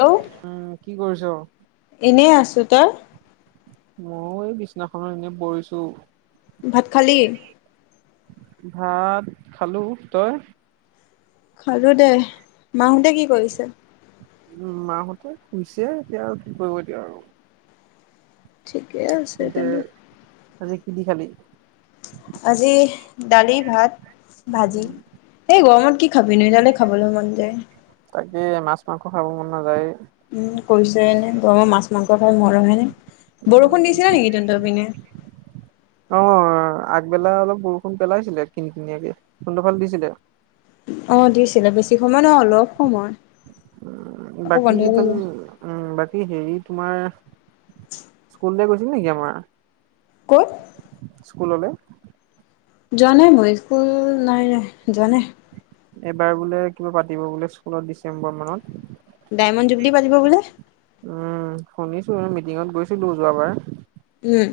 Hello um, কি কৰিছ? এনেই আছোঁ তই ময়ো এই বিছনাখনত এনেই পৰিছো। ভাত খালি? ভাত খালো। তই? খালো দে, মাহোতে কি কৰিছে? উ মাহতে শুইছে এতিয়া আৰু কি কৰিব এতিয়া আৰু। ঠিকে আছে তেন্তে। আজি কি দি খাবি? আজি দালি ভাত। ভাজি, এই গৰমত কি খাবিনো এদালে খাবলে মন যায়। তাকে মাছ মাংস খাব মন নাযায়ে। উম, কৈছেহে গৰম মাছ মাংস খোৱা মজা বেলেগ। উম, বৰষুণ দিছিলে নেকি তন্তপিনে? অ। অ, আগবেলা অলপ বৰষুণ পেলাইছিলে কিন কিনিয়াকে, তন্ত ফালে দিছিলে? অ, দিছিলে বেছি সময় নহয় অলপ সময়। উম, আকৌ বাকী বন্ধ হৈ তোম গ'ল। উম, বাকী হেৰি তোমা স্কুললে গৈছিলি নেকি আমাৰ? ক'ত? স্কুললে। যোৱা নাই মই স্কুল নাই, নাই যোৱা নাই। এবাৰ বোলে কিবা পাতিব বোলে স্কুলত ডিচেম্বৰ মানত? ডায়মণ্ড জুবলি পাতিব বোলে। উম, [unintelligible] মিটিঙত গৈছিলো যোৱাবাৰ। উম।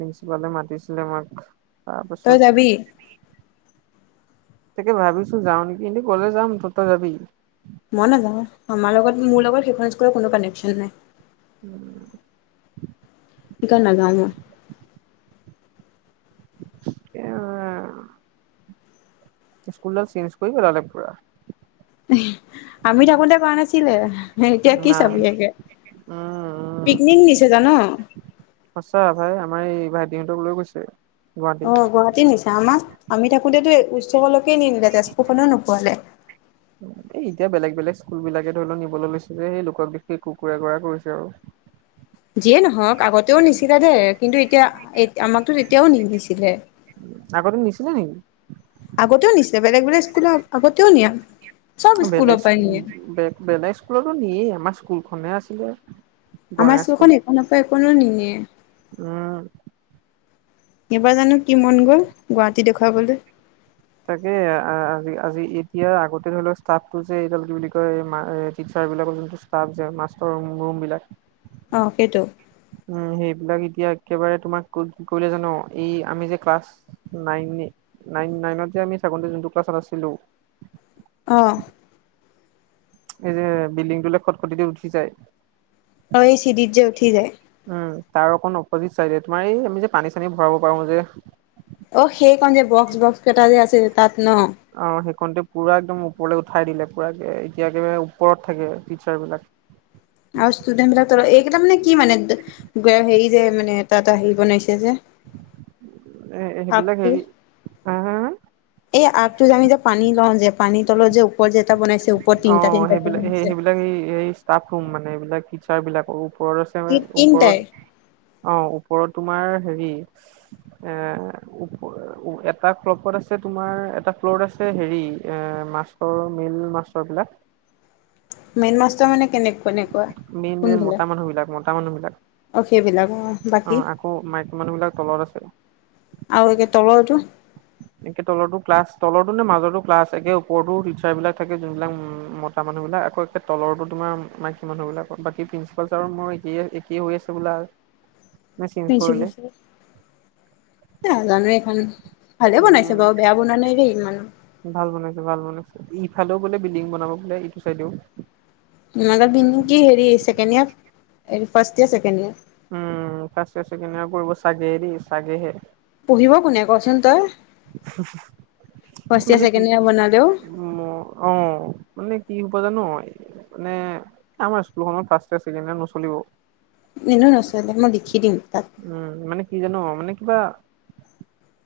প্ৰিন্সিপালে মাতিছিলে আমাক তই যাবি? তাৰপাছত তাকে ভাবিছো যাওঁ নেকি কিন্তু গলে যাম ত-তই যাবি? মই নাযাওঁ। আমাৰ লগত মোৰ লগত সেইখন স্কুল কোনো কানেকশ্যন নাই। উম, কা নাযাও মই। তাকে আৰু [unintelligible] স্কুলডাল চেঞ্জ কৰি পেলালে পূৰা। আমি থাকোঁতে কৰা নাছিলে, এতিয়া কি নাই চাবি একে। উম উম পিকনিক নিছে জান? সঁচা ভাই আমাৰ এই ভাইটিহঁতক লৈ গৈছে। গুৱাহাটী অ, গুৱাহাটী নিছে, আমাক আমি থাকোতেতো এক ওচলৈ নিনিলে তেজপুখনো নোফুৱালে। এই এতিয়া বেলেগ বেলেগ স্কুল বিলাকে ধৰি ল, নিবলৈ লৈছে যে সেই লোকক দেখি কুকুৰা কৰা কৰিছে আৰু। যিয়ে নহওঁক আগতেও নিছিলে দে কিন্তু, এতিয়া এইট আমাকতো তেতিয়াও নিদিছিলে। আগতেন নিছিলে। নেকি আগতেও নিছে বেলেগ বেলেগ স্কুলৰ আগতেও নিয়ে। চব স্কুলৰ বেলেগ পৰাই স্কুল, নিয়ে বেলেগ স্কুলতো দিয়েই, আমাৰ স্কুলখনহে আছিলে। আমাৰ গঞা স্কুল স্কুলখন একোন পৰা একোনি নিয়ে। উম। কিবাৰ জানো কি মন গ'ল। গুৱাহাটী দেখুৱাবলৈ তাকে আজি আজি ঈদ। এতিয়াৰ আগতে ধৰি লওক ষ্টাফ টো যে এইডাল কি বুলি কয় টিচাৰ বিলাকৰ যোনটো ষ্টাফ যে মাষ্টৰৰুম। বিলাক। অ কেইটো। উ সেইবিলাক এতিয়া একেবাৰে তোমাক কি কৰিলে জানো এই আমি যে ক্লাছ নাইন। নাইন নাইন আমি চাবলৈ জোনটোৰ ক্লিলাচত আছিলো। আহ। এই যে বিল্ডিংটোলে খটখট দি উঠি যায়। অ'! এই চিৰিত যে উঠি যায়। উম তাৰ অকণ অপজিত চাইডে তোমাৰ এই আমি যে পানী চানী ভৰাব পাৰো যে। অ'! সেইকন যে, বক্স-বক্স কেইটা যে, আছে যে, তাত ন'। অ সেইকণতে পুৰা একদম ওপৰলৈ উঠাই দিলে পুৰা এতিয়াকে ওপৰত থাকে টিচাৰ্ছ বিলাক। আৰু ষ্টুডেন্ট বিলাক তলত এইকেইটা মানে কি মানে হেৰি যে মানে তাত আহি বনাইছে যে। এ, সেইবিলাক আৰ্টটো সেৰি এই আগটো যে আমি যে পানী লওঁ যে পানী তলত যে ওপৰ যে এটা বনাইছে। ওপৰত অ তিনটা তিনটাকে সেইবিলাক বনাইছে সেইবিলাক এই ষ্টাফ। ওপৰত আছে ওপৰত। তিনটাই অ ওপৰত তোমাৰ হেৰি এ এটা ফ্লপত আছে। তোমাৰ এটা ফ্লত আছে হেৰি এ মাচটৰ মেন মাছটৰ বিলাক। মেইন মাষ্টৰ মানে কেনেক কেনেকুৱা মেইন মেইন মতা কোনবিলাক মানুহ বিলাক মতা মানুহ বিলাক। অ সেইবিলাক অ অ বাকী আকৌ মাইকী মানুহ বিলাক তলত আছে। আৰু কে তলতো। এনেকে তলো ক্লাছ তলৰতো নে মাছটো ক্লাছ। একে ওপৰতো টিচাৰ বিলাক থাকে যোনবিলাক উ মতা। মানুহ বিলাক আকৌ একে। তলৰো তোমাৰ মাইকী মানুহ বিলাক বাকী প্ৰিন্ঞ্চিপাল ছাৰ মোৰ একেই একেই হৈ আছে বোলা। [unintelligible] চেঞ্জ [unintelligible] আহ কৰিলে নাজানো এখন। ভালে বনাইছে উম বাৰু বেয়া বন নাই দেই ইমাননো। ভাল বনাইছেো ভাল বনাইছে ইফালেও বোলে বিল্ডিং বনাব বোলে ইটো চাইডেও। ন্ কি হেৰি second year first year second year. Um first year second year কৰিব চাগে দে চাগেহে। পঢ়িব কোনে, ক'চোন তই? ফাৰ্ষ্ট ইয়েৰ মানে কি ছেকেণ্ড ইয়েৰ বনালেও উ অ মানে কি। জানো মানে আমাৰ স্কুলত ফাষ্ট ইয়েৰৰ ছেকেণ্ড ইয়েৰ নচলিব। এনে নচ মই দেখি দিম তাক। উম মানে কি জানো মানে কিবা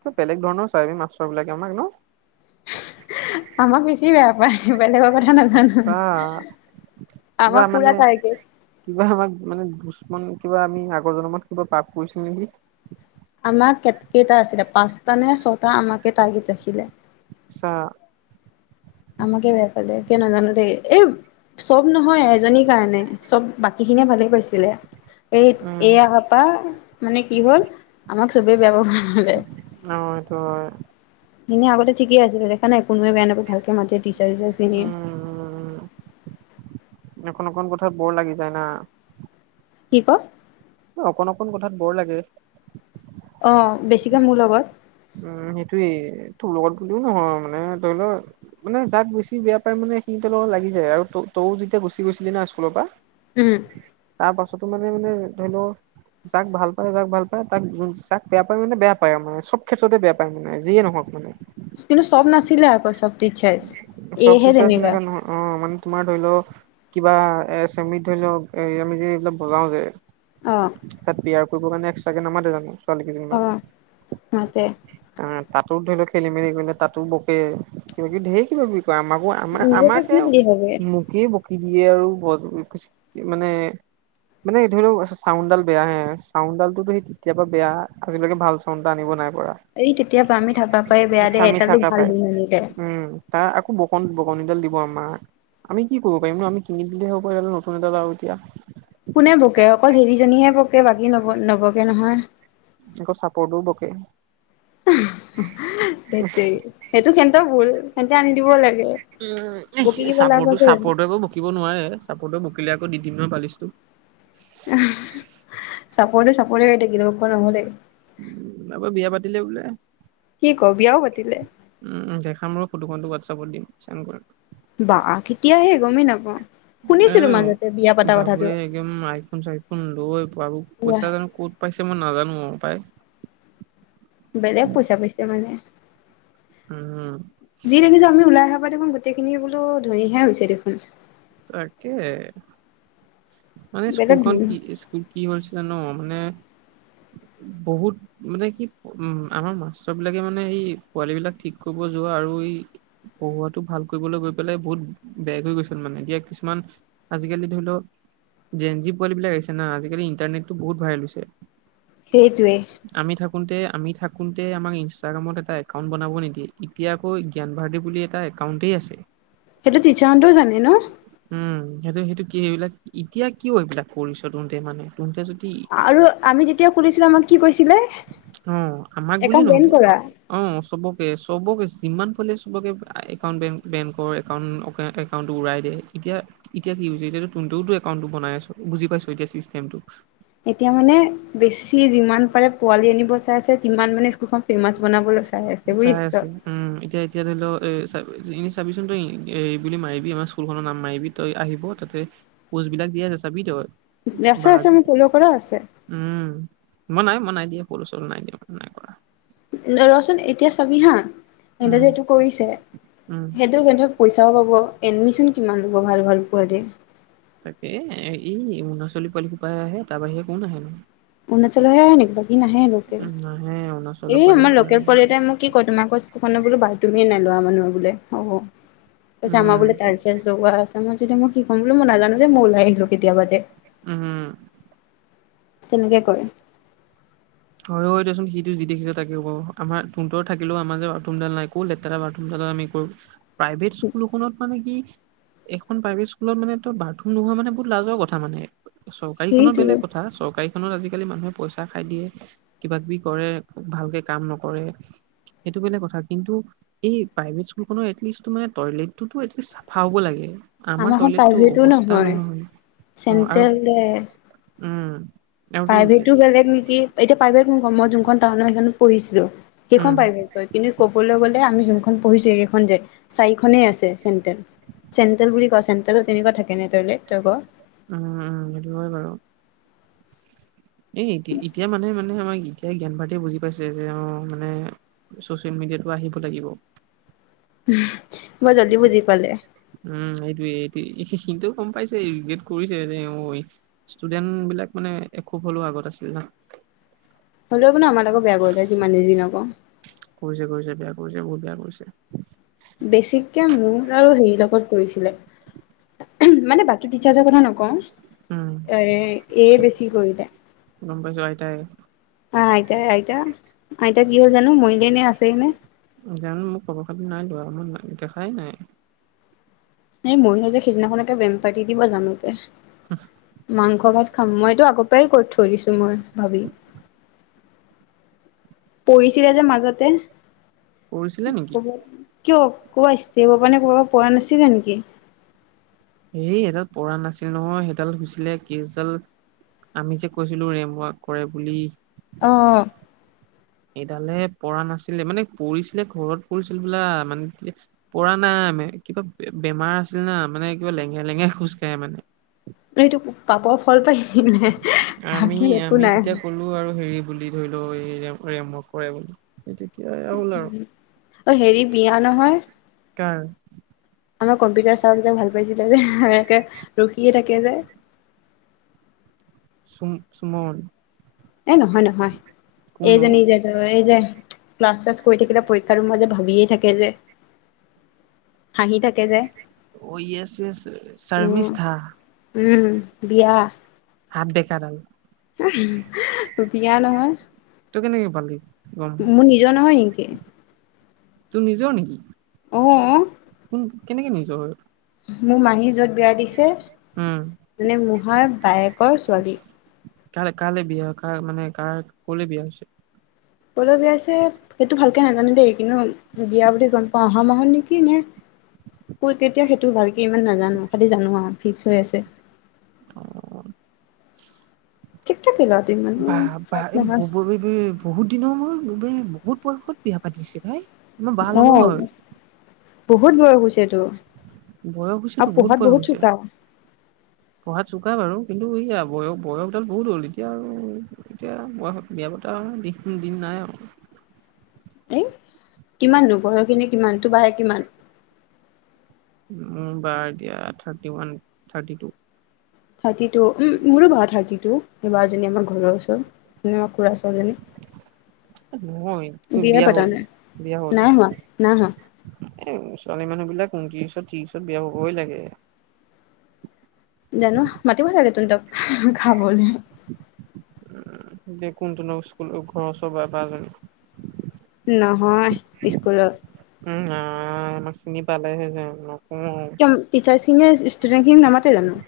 কিব বেলেগ ধৰণৰ চাইভিন মাষ্টৰ বিলাকে আমাক ন। আমাক বেছি বেয়া পায়, বেলেগৰ কথা নাজানোঁ। সঁচা কিবা মানে কিবা আমাক মানে বস্ত। কিমান কিবা আমি আগৰ জন্মত কিবা পাপ কৰিছো নেকি? আমাক কেই-কেইটা আছিলে! পাঁচটা নে ছটা। আমাকে টাৰ্গেট ৰাখিলে। ছা। আমাকে বেয়া পাল কে ন জানো দেই এই। চব নহয়, এজনীৰ কাৰণে। চব, বাকী খিনিয়ে ভালেই পাইছিলে। এই উম এয়াপা মানে কি হ'ল। আমাক চবেই বেয়া পাব নহ'লে। ত এনেই আগতে ঠিক আছিলে দেখাাইোনোৱ বেয়ানকো ভাল মাতে িচাৰ চিচাৰ চিনিয় উম কোনো অকণ কথাাত বৰ লাগি যায় না কি ক অকণ-অকণ কথাত বৰ লাগে। অ বেছিকৈ মোৰ লগত উম সেইটোয়েই তোৰ লগত বুলিও নহয় মানে ধৰি লও মানে যাক বেছি বেয়া পায় মানে সখিনি ত লগত লাগি যায় আৰু তও যেতিয়া গুচি গৈছিলি ন স্কুলৰ পৰা উম তাৰ পাছতো মানে মানে ধৰি লও যাক ভাল পায় যাক ভাল পায় তাক যাক বেয়া পায় মানে বেয়া পায় আৰু মানে চব ক্ষেত্ৰতে বেয়া পায় মানে যিয়ে নহওক মানে কিন্তু চব নাছিলে আকৌ চব টিচাৰ্চ চব এহে চিচাৰ তেনেকুৱা এনেকা নহয় অ' মানে তোমাৰ ধৰি লও, কিবা এ চেমিত ধৰি লওক এ আমি যে এইবিলাক বজাও যে অ তাত বিয়াৰ কৰিব কাৰণে একসট্ৰে নামাতে জানো ছোৱালী অ মতে অ তাতো ধৰি লও খেলি মেলি কৰিলে তাতো বকে কিবা কিবি ধঢেৰ কিবা ত আমাকো আমাৰ নিজকে আমাকে কি বুলি ভাবে মুকি দিয়ে আৰু মানে মানে ধৰি লও চাউণ্ডাল বেয়াাহে চাউণ্ডালোতো সেই তেতিয়াবা বেয়া আজিলৈকে ভাল চাউনড এটা আনিব নাই এই তেতিয়া পৰা আমি থাকা পাই বেয়া দে থামি এডালো থকা ভাল পাই হেৰি নানিলে উম তাৰ আকৌ বকন বকনিডাল দিব আমাৰ আমি কি কৰিব পিম ন আমি কঙি দিলে হ'বাৰিলে নতুন এটাাদা আৰু এতিয়া কোনে বকে অকল হেৰিজনীহে পকে বাকী নব নবকে নহয় আকৌ চাপৰ্টো বকে সট সেইটো সহন্ত ভুল সেহতে আনি দিব লাগে উ বকি কিবা লাভ চাপৰটো আছে জানো চাপৰটো একো বকিব নোৱাৰে চাপৰটোো বকিলে আকৌ দুদিন পালি [unintelligible] চাপট চাপট ক থ কি নহলে উাপ বিয়া পাতিলে বোলে কি ক বিয়াও পাতিলে উম জেখা মোৰ ফটোখনো হোৱাটছপত দিম চেড কৰিম বা কেতিয়াহে গমেই নাপাওঁ এন শুনিছিলো মাজতে বিয়া পতা কথাটো বাবুৱে একদম আইফোন চাইফোন লৈ বাবু ৱাহ পইচা জানো ক'ত পাইছে মই নাজানো আৰু নাপায় বেলেগ পইচা পাইছে মানে উম, যি দেখিছো আমি ওলাই আহহাবা দেখোন গোটেইখিনি বোলো ধুনহে হৈছে দেখোনচোন তাকে মানে বেলেগ স্কুলখন ধনী কি স্কুল কি হছ জানো মানে বহুত মানে কি উ আমাৰ মাষ্টৰ বিলাকে মানে এই পোৱালী বিলাক ঠিক কৰিব যোৱা আৰু আৰু পঢ়ুৱটো ভাল কৰিবলৈ গৈ পেলাই বহুত বেগ হৈ গৈছে মানে এতিয়া কিছুমান আজিকালি ধৰি লও জেন জি পোৱালি বিলাক আহিছে না আজিকালি ইণ্টাৰনেটটো বহুত ভৰাল হৈছে সেইটোৱে আমি থাকোতে আমি থাকোতে আমাক ইনষ্টাগ্ৰামত এটা একাউণ্ট বনাব নিদিয়ে এতিয়া আকৌ জ্ঞান ভাৰ্থী বুলি এটা কাউণ্ট আছে সেইটো তিচাহন্তও জানে ন উম সেইটো সেইটো কি এইবিলাক এতিয়া কিয় এইবিলাক কৰিচ তওঁতে মানে তহঁতে যদি আৰু আমি যেতিয়া খুলিছিলো আমাক কি কৈছিলে অ, আমাক বুলি একাউণ্ট নহ বেন কৰা অ, চবকে - চবকে যিমান চবকে একাউট বে বেংকৰ একাউ একাউ উৰাই দে এতিয়া - এতিয়া কি হৈছে এতিয়া তোনতেওটো একাউণ্টটো বনাই আছ বুজি পাইছ এতিয়া চিষ্টেমটো। এতিয়া মানে বেছি যিমান পাৰে পোৱালি আনিব চাই আছেমান মানে স্কুলখন ফেমাচ বনাব লৈ চাই আছো উম, এতিয়া এতিয়া ধৰি লও এ এনে চাবিচোন তই এই বুলি মাৰিবি আমাৰ স্কুল খনৰ নাম মাৰিবি তই আহিব তাতে পষ্টবিলাক দিয়া চাবি তই। আছে বা - আছে যে মোৰ পলিৱ কৰা আছে। উম মই নাই মই নাই দিয়া পল চল নাই দিয়া নাই কৰা। ৰচোন এতিয়া চাবি হা সন্তে উম যে এইটো কৰিছে উম সেইটো সন্তে পইচাও পাব এডমিশ্যন কিমান ল'ব ভাল ভাল পোৱালী। তাকে এই ই অৰুণাচলী পোৱালি সোপাই আহে তাৰ বাহিৰে কোন আহে নহয়। অৰুনাচলৰ আহে নেক বাকী নাহে লোকে উম নাহে এ অৰুণাচলৰ পোৱালি আমাৰ সোপা আহে লোকেল পোৱালি এটাই মোক কি কয় তোমাৰকৌ বো বাই তুমিয়ে নাই লোৱা মানুহ বোলে অ, পছে আমাৰ উম বোলে তাৰ চেনছ লগোৱা আছে ম যেতিয়া মই কিকম বোলো মই নাজানো দে মই ওলাই আহিলো কেতিয়াবা তে। উম তেনেকে কৰে। হয় - হয় দেচোন সিটো যি দেখি তাকিব আমাৰ তহতৰত থাকিলেও আমাৰ যে বাথৰুমডাল নাই একৌ লেতেৰা বাাৰথৰুমডাল। আমি কৰ প্ৰাইভেট স্কুল খত মানে কি এখন প্ৰাইভেট স্কুলত মানে তই বাথৰুম নোহোৱা মানে বহুত লাজৰ কথা মানে। চৰকাৰী খনৰ সেইটোৱে বেলেগ কথা চৰকাৰী খনত আজিকালি মানুহে পইচা খাই দিয়ে। কিবা কিবি কৰে ভালকে কাম নকৰে। সেইটো বেলেগ কথা কিন্তু এই প্ৰাইভেট স্কুলনৰ এলিষ্ট মানে টয়লেটতো এিষ্ট চাফা হ'ব লাগে। আমাৰ টয়লেটটো অৱস্থা নহয় অ, আৰু চেণ্ট্ৰেল উম আৰু তোৰ প্ৰাইভেতটো বেলেগ নেকি এতিয়া প্ৰাইভেট নহয় মই যোনখন টান সেইখনত পঢ়িছিলো। উম কিখন পাই ভাল কয় কিন্তু ক'বলৈ গ'লে আমি যোনখন পঢ়িছো এইখন যে চাৰিখনে আছে চেন্টেল। চেণ্টেল বুলি কয় চেণ্টেলত তেনেকুৱা থাকে নে তইলেট তই ক? উম - উম সেইটো হয় বাৰু। এ এতিয়া এতিয়া মানে মানে আমাক এতিয়া জ্ঞান ভাৰীয়ে বুজি পাইছে যে অ' মানে চচিয়েল তেটো আহিব লাগিব। ব জলদী বুজি পালে। সিটো গম পাইছে কৰিছে যে ষ্টুডেণ্ট বিলাক মানে এসোব হলেও আগত আছে। [inaudible] হ'লেওব নো আমাৰ আকৌ বেয়া কৰিলে যিমান নিজিনকৌ। কিবা কৰিছে। বেছিককে মোক আৰু হেৰি লগত কৰিছিলে মানে বাকী টিচাৰ্জৰ কথা নকওঁ উম, এ - এ বেছি কৰিলে। গম পাইছো আইতাই অ' আইতাই আইতা আইতা কি হ'ল জানো মই জানো মোক খবৰ খতি নাই কৰা মই দেখাই নাই। এই মৰিলে যে সিদিনাখনকে বেম পাতি দিব জামকে মাংস ভাত খাম মইতো আগৰ পৰাই কৈ থৈ দিছো মই ভাবি। পৰীছিলে যে মাজতে কৰিছিলে নেকি? কিয় ক'বা স্তিমৰ কাৰনে কৰিব পৰা নাছিল নেকি? এই সডাল পঢ়া নাছিল নহয় সেইডাল হৈছিলে কিডাল আমি যে কৈছিলো ৰেম্পৱাক কৰে বুলি। অ'অ। এডালে পৰা নাছিলে মানে পৰিছিলে ঘৰত পৰিঢছিল হোবোলা মানে পৰাঢ় নাই। কিবা বেমাৰ আছিল না মানে কিবা লেঙে লেঙেৰা খোজকাঢ়ে মানে। এইটো পাপৰ ফল পায় আমি, আমি তেতিয়া কলো আৰু হেৰি বুলি ধৰি লও এই ৰেম ৰেম অক কৰে বুলি। সেইটো অ' হেৰি বিয়া নহয়। কাৰ? আমাৰ কম্পিউটাৰ চাৰক যে ভাল পাইছিলে যে, কে ৰখিয়ে থাকে যে চুম-চুমন এ নহয় নহয়। কোন অ? এইজনী যে এই যে ক্লাছ- চাছ কৰি থাকিলে, পৰীক্ষাটো মাজে ভাবিয়ে থাকে যে। হাঁহি থাকে যে অহ' য়েছ য়েছ শাৰমিছ উম থা উম, বিয়া। হাত বেঁকাডাল। [unintelligible] বিয়া নহয়। তই কেনেকে পালি? গম মোৰ নিজৰ নহয় নিকি? তোৰ নিজৰ নেকি? অ', কোন, কেনেকে নিজৰ হয়? মোৰ মাহী য'ত বিয়া দিছে, উম মানে মূহাৰ বায়েকৰ ছোৱালী। কাল, কাললৈ বিয়া কাৰ মানে কাৰ, কলে বিয়া হৈছে। কলৈ বিয়াইছে সেইটো ভালকে নাজানো দেই কিন্তু বিয়া বুলি গম পাওঁ অহা মাহত নেকি নে? তোৰ কেতিয়া সেইটো ভালক ইমান নাজানো খালি জানো আও ফিক্স হৈ আছে। অ ঠিক ঠাকে ল'ৰাটো ইমানো বা, বা! খাচ নহয় [unintelligible] বহুত দিনৰ মূৰত [unintelligible] বহুত বয়সত বিয়া পাতিছে পাই! আমাৰ বা লগৰ হয়। বহুতয ভয় গছে বয়স হৈছেতো বহুত বয়স হৈছে পঢ়াত চোকা বাৰু কিন্তু ইয়া- বয়স, বয়সডাল বহুত হ'ল এতিয়া আৰু এতিয়া বয়সত বিয়া পতা দিশ, দিন নাই আৰু [inaudible] এ, কিমাননো বয়স খিনি কিমান তো বায়ে কিমান? মোৰ বাৰ এতিয়া thirty one, thirty two thirty two, উ মোৰো বা থাৰ্টি টু মোৰ বা জনী আমাৰ ঘৰৰ ওচৰত খুৰা ছজনী নহয়, কৈ বিয়া হ'ল, বিয়া হ'ল। নাই হোৱা, নাই হোৱা। এই ছোৱালী মানুহ বিলাক উন্ত্ৰিছত, ত্ৰিশত বিয়া হবই লাগে। জানো, মাতিব থাকে তন তক খাবলে। যে কোনটোন স্কুল ঘৰৰ ওচৰৰ বাইপাজনী নহয়, স্কুলত। উম আমাক চিনি পালেহে যে ন টিচাৰ্ছখিনেয়ে ষ্টুডেণ্টখিন নামাতে জানো?